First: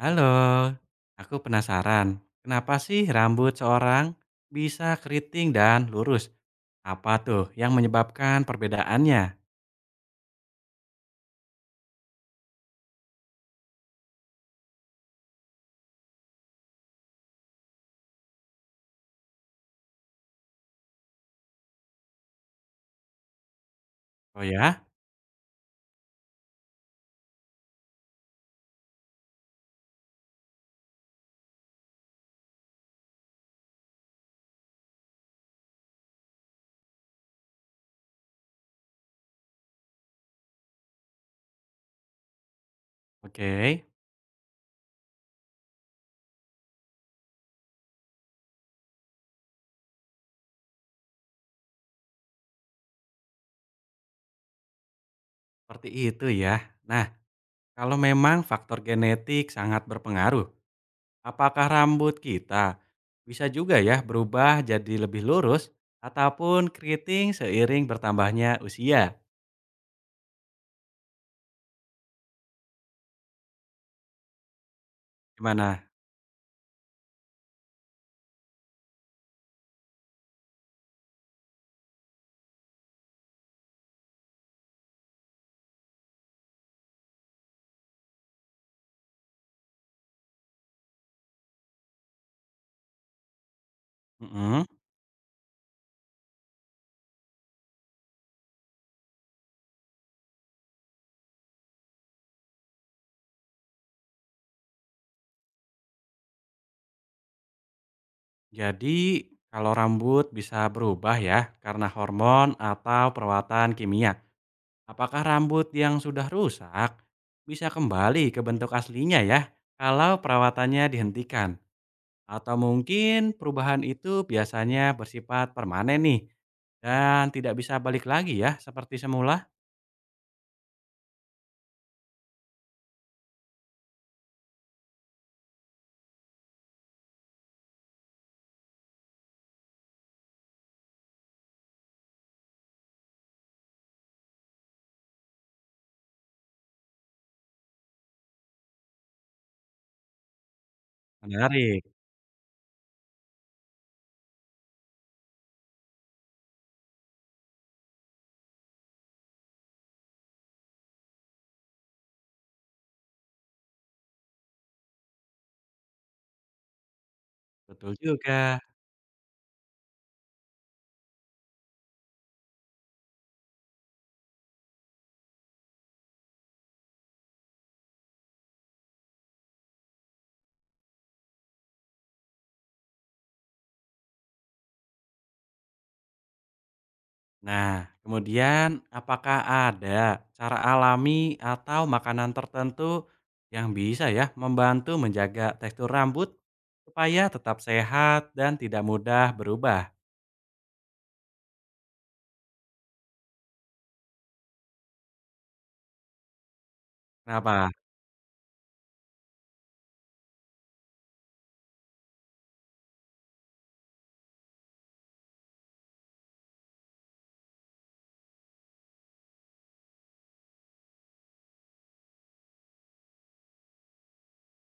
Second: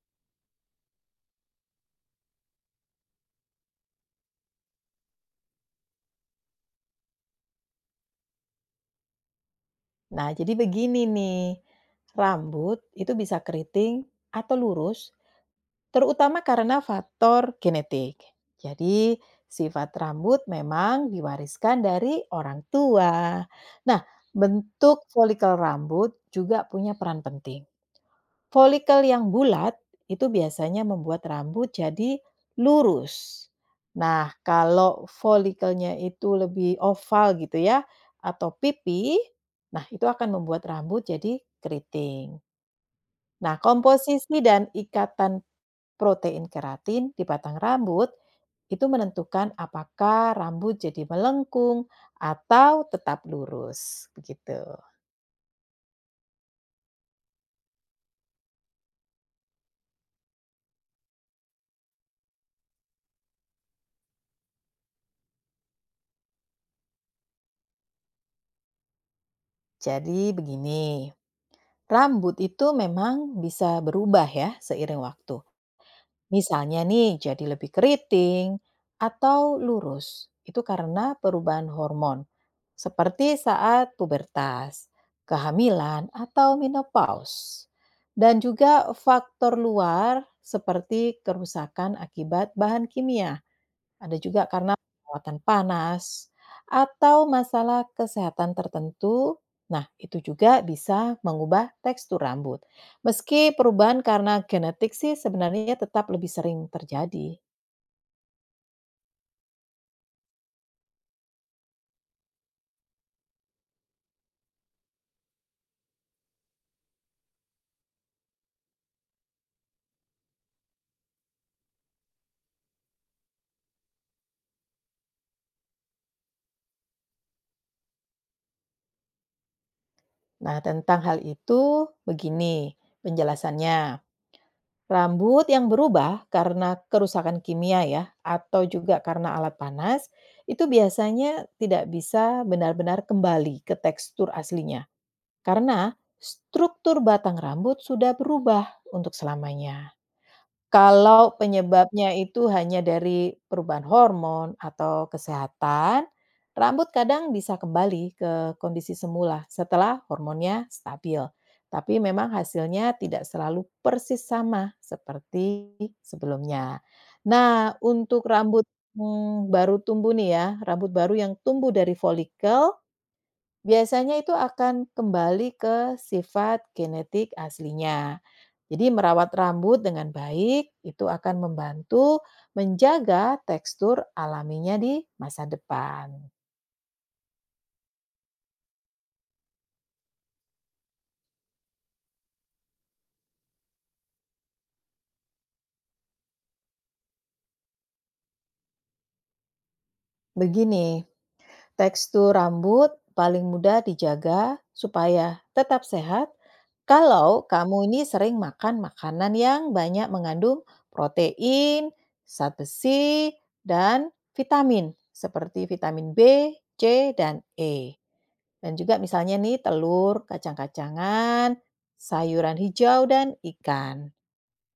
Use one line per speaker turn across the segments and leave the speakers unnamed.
Halo, aku penasaran. Kenapa sih rambut seorang bisa keriting dan lurus? Apa tuh yang menyebabkan perbedaannya?
Nah, jadi begini nih, rambut itu bisa keriting atau lurus, terutama karena faktor genetik. Jadi, sifat rambut memang diwariskan dari orang tua. Nah,
Oh ya,
bentuk folikel rambut juga punya peran penting. Folikel yang bulat itu biasanya membuat rambut jadi lurus. Nah, kalau folikelnya itu lebih oval gitu ya atau pipi, nah itu akan membuat rambut jadi keriting.
oke,
Nah, komposisi dan ikatan protein keratin di batang rambut itu menentukan apakah rambut jadi melengkung atau tetap lurus begitu.
seperti itu ya. Nah, kalau memang faktor genetik sangat berpengaruh, apakah rambut kita bisa juga ya berubah jadi lebih lurus ataupun keriting seiring bertambahnya usia?
Jadi begini, rambut itu memang bisa berubah ya seiring waktu.
Gimana?
Misalnya nih jadi lebih keriting atau lurus. Itu karena perubahan hormon. Seperti saat pubertas, kehamilan, atau menopause. Dan juga faktor luar seperti kerusakan akibat bahan kimia. Ada juga
Mm-mm.
karena perawatan panas atau masalah kesehatan tertentu. Nah, itu juga bisa mengubah tekstur rambut. Meski perubahan karena genetik sih sebenarnya tetap lebih sering terjadi.
Jadi, kalau rambut bisa berubah ya karena hormon atau perawatan kimia. Apakah rambut yang sudah rusak bisa kembali ke bentuk aslinya ya kalau perawatannya dihentikan? Atau mungkin perubahan itu biasanya bersifat permanen nih dan tidak bisa balik lagi ya seperti semula?
Nah, tentang hal itu begini penjelasannya. Rambut yang berubah karena kerusakan kimia ya atau juga karena alat panas itu biasanya tidak bisa benar-benar kembali ke tekstur aslinya. Karena struktur batang rambut sudah berubah untuk selamanya. Kalau
Menarik,
penyebabnya itu hanya dari perubahan hormon atau kesehatan, rambut kadang bisa kembali ke kondisi semula setelah hormonnya stabil. Tapi memang hasilnya tidak selalu persis sama seperti sebelumnya. Nah,
betul
untuk
juga.
rambut baru tumbuh nih ya, rambut baru yang tumbuh dari folikel biasanya itu akan kembali ke sifat genetik aslinya. Jadi merawat rambut dengan baik itu akan membantu menjaga tekstur alaminya di masa depan.
Nah, kemudian apakah ada cara alami atau makanan tertentu yang bisa ya membantu menjaga tekstur rambut supaya tetap sehat dan tidak mudah berubah?
Begini, tekstur rambut paling mudah dijaga supaya tetap sehat kalau
Kenapa?
kamu ini sering makan makanan yang banyak mengandung protein, zat besi, dan vitamin seperti vitamin B, C, dan E. Dan juga misalnya nih telur, kacang-kacangan, sayuran hijau, dan ikan.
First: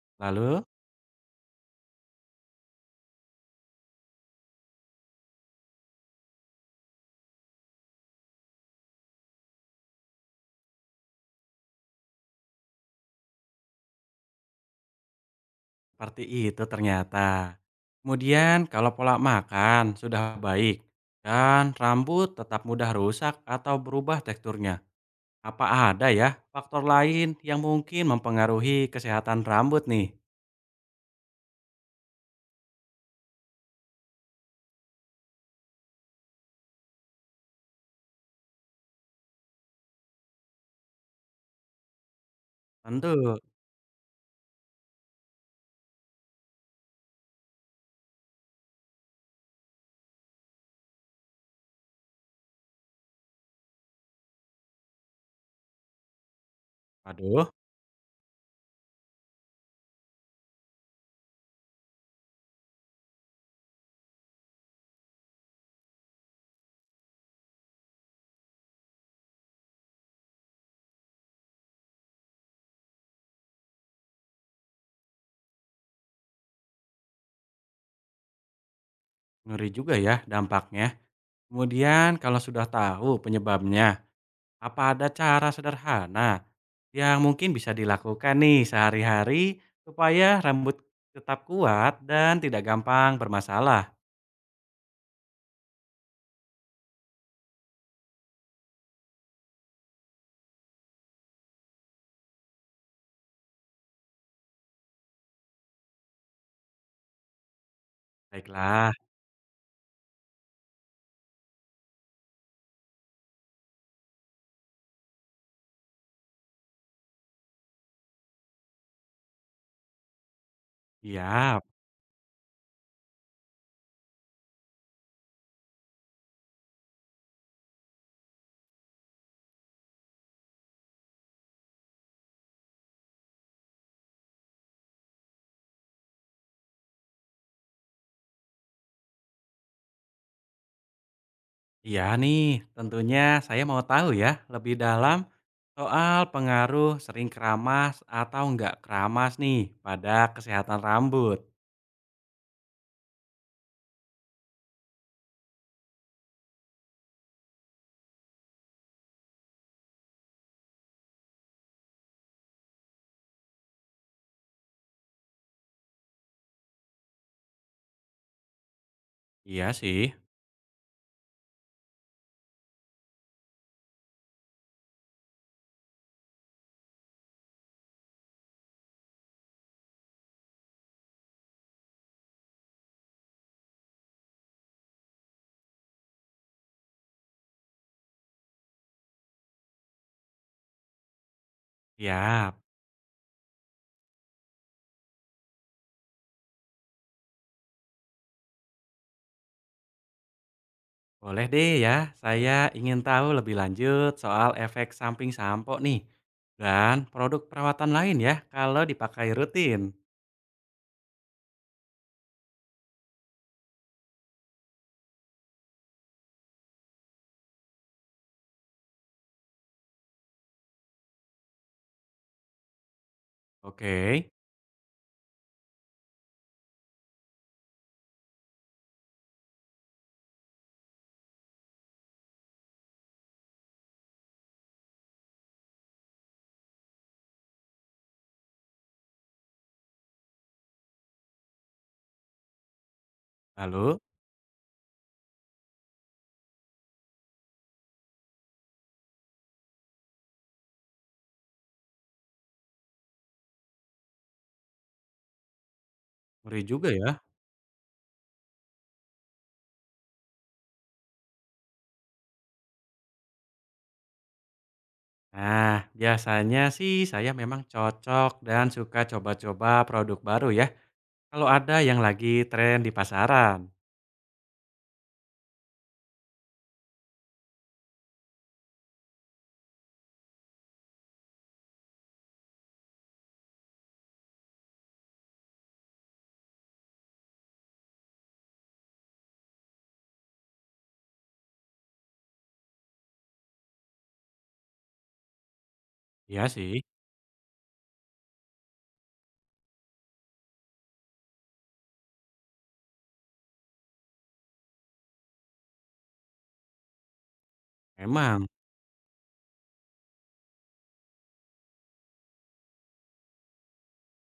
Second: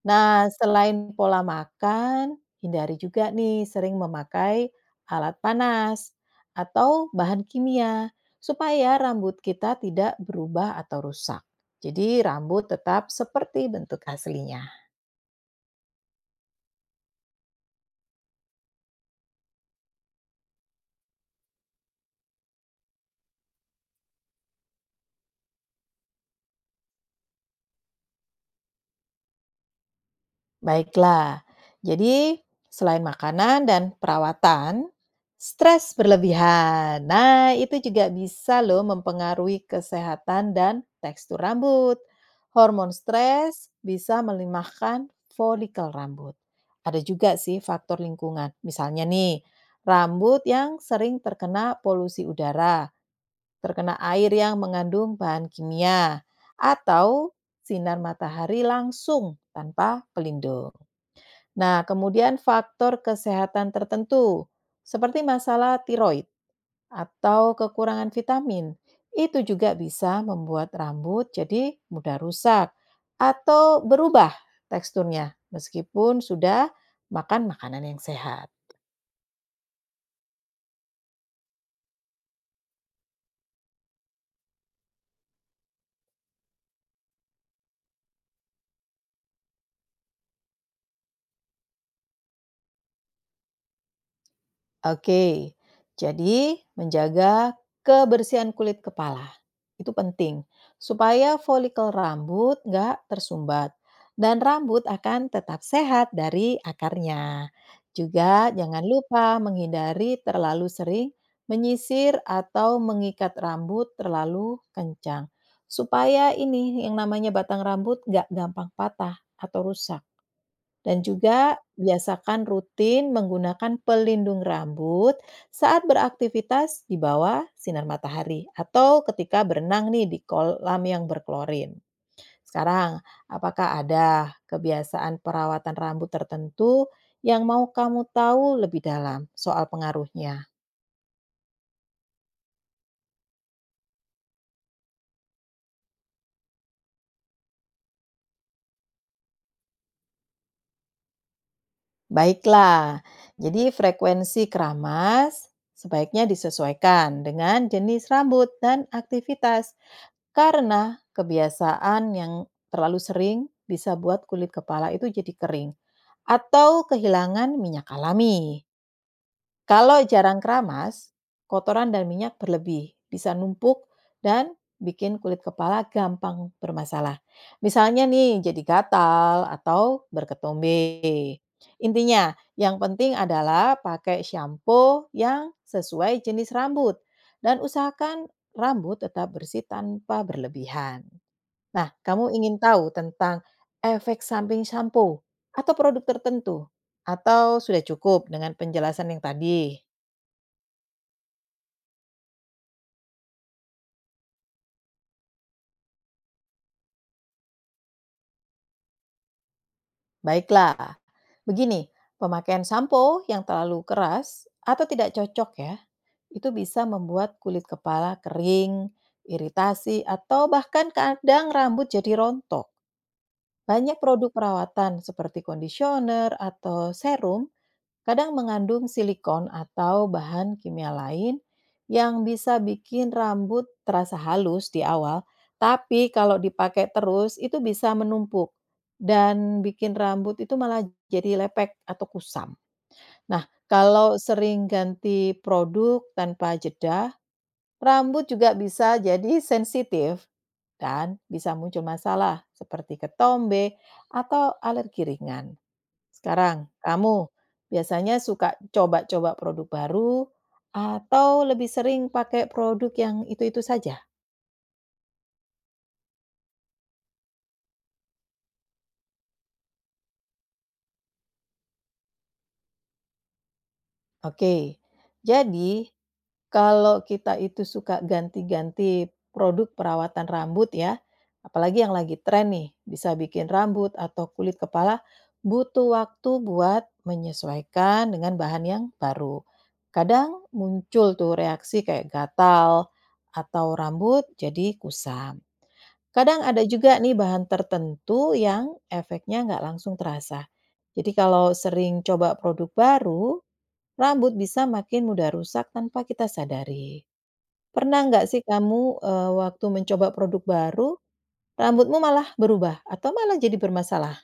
Nah,
Lalu,
selain pola makan, hindari juga nih sering memakai alat panas atau bahan kimia supaya rambut kita tidak berubah atau rusak. Jadi rambut tetap seperti bentuk aslinya.
seperti itu ternyata. Kemudian kalau pola makan sudah baik dan rambut tetap mudah rusak atau berubah teksturnya, apa ada ya faktor lain yang mungkin mempengaruhi kesehatan rambut nih?
Baiklah, jadi selain makanan dan perawatan, stres berlebihan. Nah, itu juga bisa loh mempengaruhi kesehatan dan tekstur rambut. Hormon
Tentu.
stres bisa melimahkan folikel rambut. Ada juga sih faktor lingkungan. Misalnya nih, rambut yang sering terkena polusi udara, terkena air yang mengandung bahan kimia, atau
Aduh.
sinar matahari langsung tanpa pelindung. Nah, kemudian faktor kesehatan tertentu, seperti masalah tiroid atau kekurangan vitamin, itu juga bisa membuat rambut jadi mudah rusak atau berubah teksturnya meskipun sudah makan makanan yang sehat.
Ngeri juga ya dampaknya. Kemudian kalau sudah tahu penyebabnya, apa ada cara sederhana yang mungkin bisa dilakukan nih sehari-hari supaya rambut tetap kuat dan tidak gampang bermasalah?
Oke, jadi menjaga kebersihan kulit kepala itu penting supaya folikel rambut nggak tersumbat dan rambut akan tetap sehat dari akarnya. Juga jangan
Baiklah,
lupa menghindari terlalu sering menyisir atau mengikat rambut terlalu kencang supaya ini yang namanya batang rambut nggak gampang patah atau rusak. Dan juga
iya,
biasakan rutin menggunakan pelindung rambut saat beraktivitas di bawah sinar matahari atau ketika berenang nih di kolam yang berklorin. Sekarang, apakah ada kebiasaan perawatan rambut tertentu yang mau kamu tahu lebih dalam soal pengaruhnya?
iya nih. Tentunya saya mau tahu ya lebih dalam soal pengaruh sering keramas atau nggak keramas nih pada kesehatan rambut.
Baiklah, jadi frekuensi keramas sebaiknya disesuaikan dengan jenis rambut dan aktivitas. Karena kebiasaan yang terlalu sering bisa buat kulit kepala itu jadi kering atau kehilangan minyak alami.
Iya
Kalau
sih,
jarang keramas, kotoran dan minyak berlebih, bisa numpuk dan bikin kulit kepala gampang bermasalah. Misalnya nih jadi gatal atau berketombe. Intinya, yang penting adalah pakai shampoo yang sesuai jenis rambut dan usahakan rambut tetap bersih tanpa berlebihan. Nah, kamu
iya.
ingin tahu tentang efek samping shampoo atau produk tertentu? Atau sudah cukup dengan penjelasan yang tadi?
Boleh deh ya, saya ingin tahu lebih lanjut soal efek samping sampo nih, dan produk perawatan lain ya kalau dipakai rutin.
Baiklah, begini, pemakaian sampo yang terlalu keras atau tidak cocok ya, itu bisa membuat kulit kepala kering, iritasi, atau bahkan kadang rambut jadi rontok. Banyak
Oke,
produk perawatan seperti conditioner atau serum kadang mengandung silikon atau bahan kimia lain yang bisa bikin rambut terasa halus di awal, tapi kalau dipakai terus itu bisa menumpuk dan bikin rambut itu malah jadi lepek atau kusam. Nah,
lalu
kalau sering ganti produk tanpa jeda, rambut juga bisa jadi sensitif dan bisa muncul masalah seperti ketombe atau alergi ringan.
ngeri
Sekarang,
juga ya.
kamu biasanya suka coba-coba produk baru atau lebih sering pakai produk yang itu-itu saja?
Nah, biasanya sih saya memang cocok dan suka coba-coba produk baru ya, kalau ada yang lagi tren di pasaran.
Oke. Jadi, kalau kita itu suka ganti-ganti produk perawatan rambut ya, apalagi yang lagi tren nih, bisa bikin rambut atau kulit kepala, butuh waktu buat menyesuaikan dengan bahan yang baru. Kadang muncul tuh reaksi kayak gatal atau rambut jadi kusam. Kadang
Iya
ada
sih,
juga nih bahan tertentu yang efeknya nggak langsung terasa. Jadi kalau sering coba produk baru, rambut bisa makin mudah rusak tanpa kita sadari. Pernah nggak sih
emang.
kamu, waktu mencoba produk baru, rambutmu malah berubah atau malah jadi bermasalah?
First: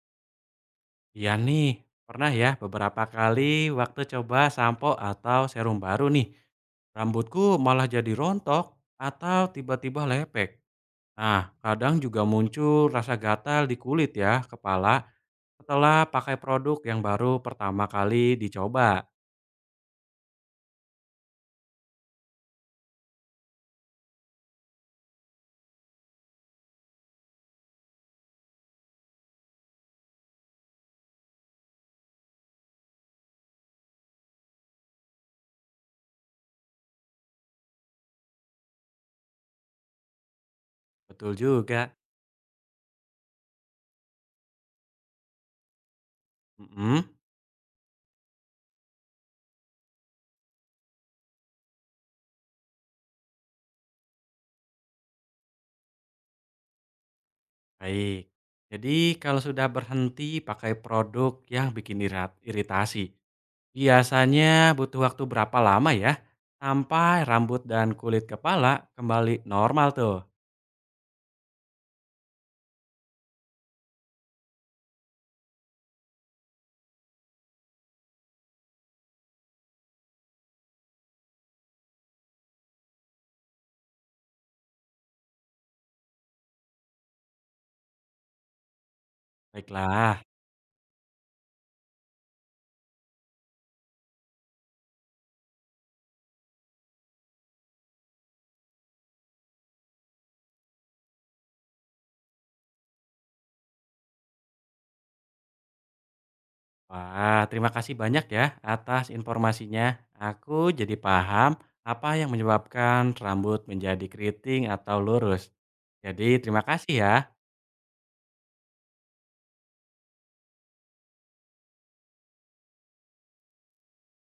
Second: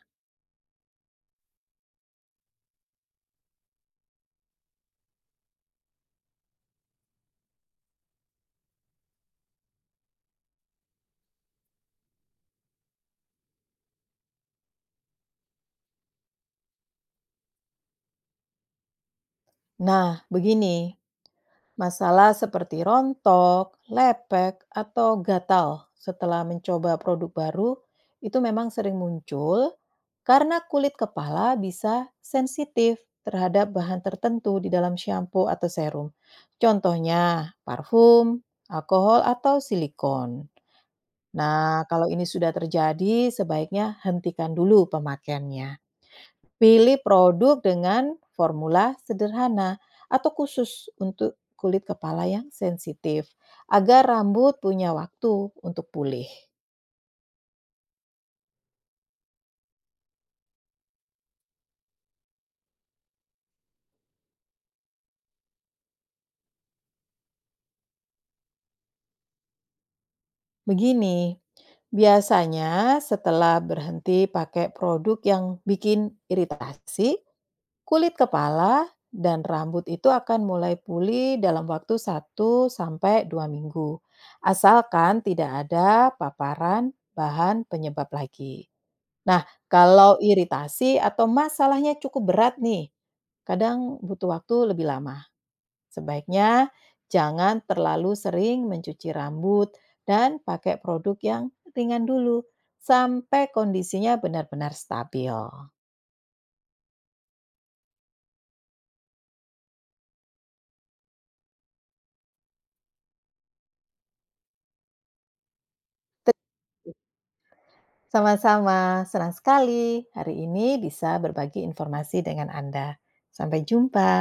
Iya nih, pernah ya beberapa kali waktu coba sampo atau serum baru nih, rambutku malah jadi rontok atau tiba-tiba lepek. Nah, kadang juga muncul rasa gatal di kulit ya, kepala, setelah pakai produk yang baru pertama kali dicoba.
Nah, begini. Masalah seperti rontok, lepek, atau gatal setelah mencoba produk baru itu memang sering muncul karena kulit kepala bisa sensitif terhadap bahan tertentu di dalam shampoo atau serum. Contohnya parfum, alkohol, atau silikon.
Betul
Nah,
juga.
kalau ini sudah terjadi, sebaiknya hentikan dulu pemakaiannya. Pilih
Mm-mm,
produk dengan formula sederhana atau khusus untuk kulit kepala yang sensitif, agar rambut punya waktu untuk pulih.
baik. Jadi kalau sudah berhenti pakai produk yang bikin iritasi, biasanya butuh waktu berapa lama ya sampai rambut dan kulit kepala kembali normal tuh?
Begini, biasanya setelah berhenti pakai produk yang bikin iritasi, kulit kepala dan rambut itu akan mulai pulih dalam waktu 1 sampai 2 minggu, asalkan tidak ada paparan bahan penyebab lagi. Nah, kalau
Baiklah.
iritasi atau masalahnya cukup berat nih, kadang butuh waktu lebih lama. Sebaiknya jangan terlalu sering mencuci rambut dan pakai produk yang ringan dulu sampai kondisinya benar-benar stabil.
Wah, terima kasih banyak ya atas informasinya. Aku jadi paham apa yang menyebabkan rambut menjadi keriting atau lurus. Jadi terima kasih ya.
Sama-sama, senang sekali hari ini bisa berbagi informasi dengan Anda. Sampai jumpa.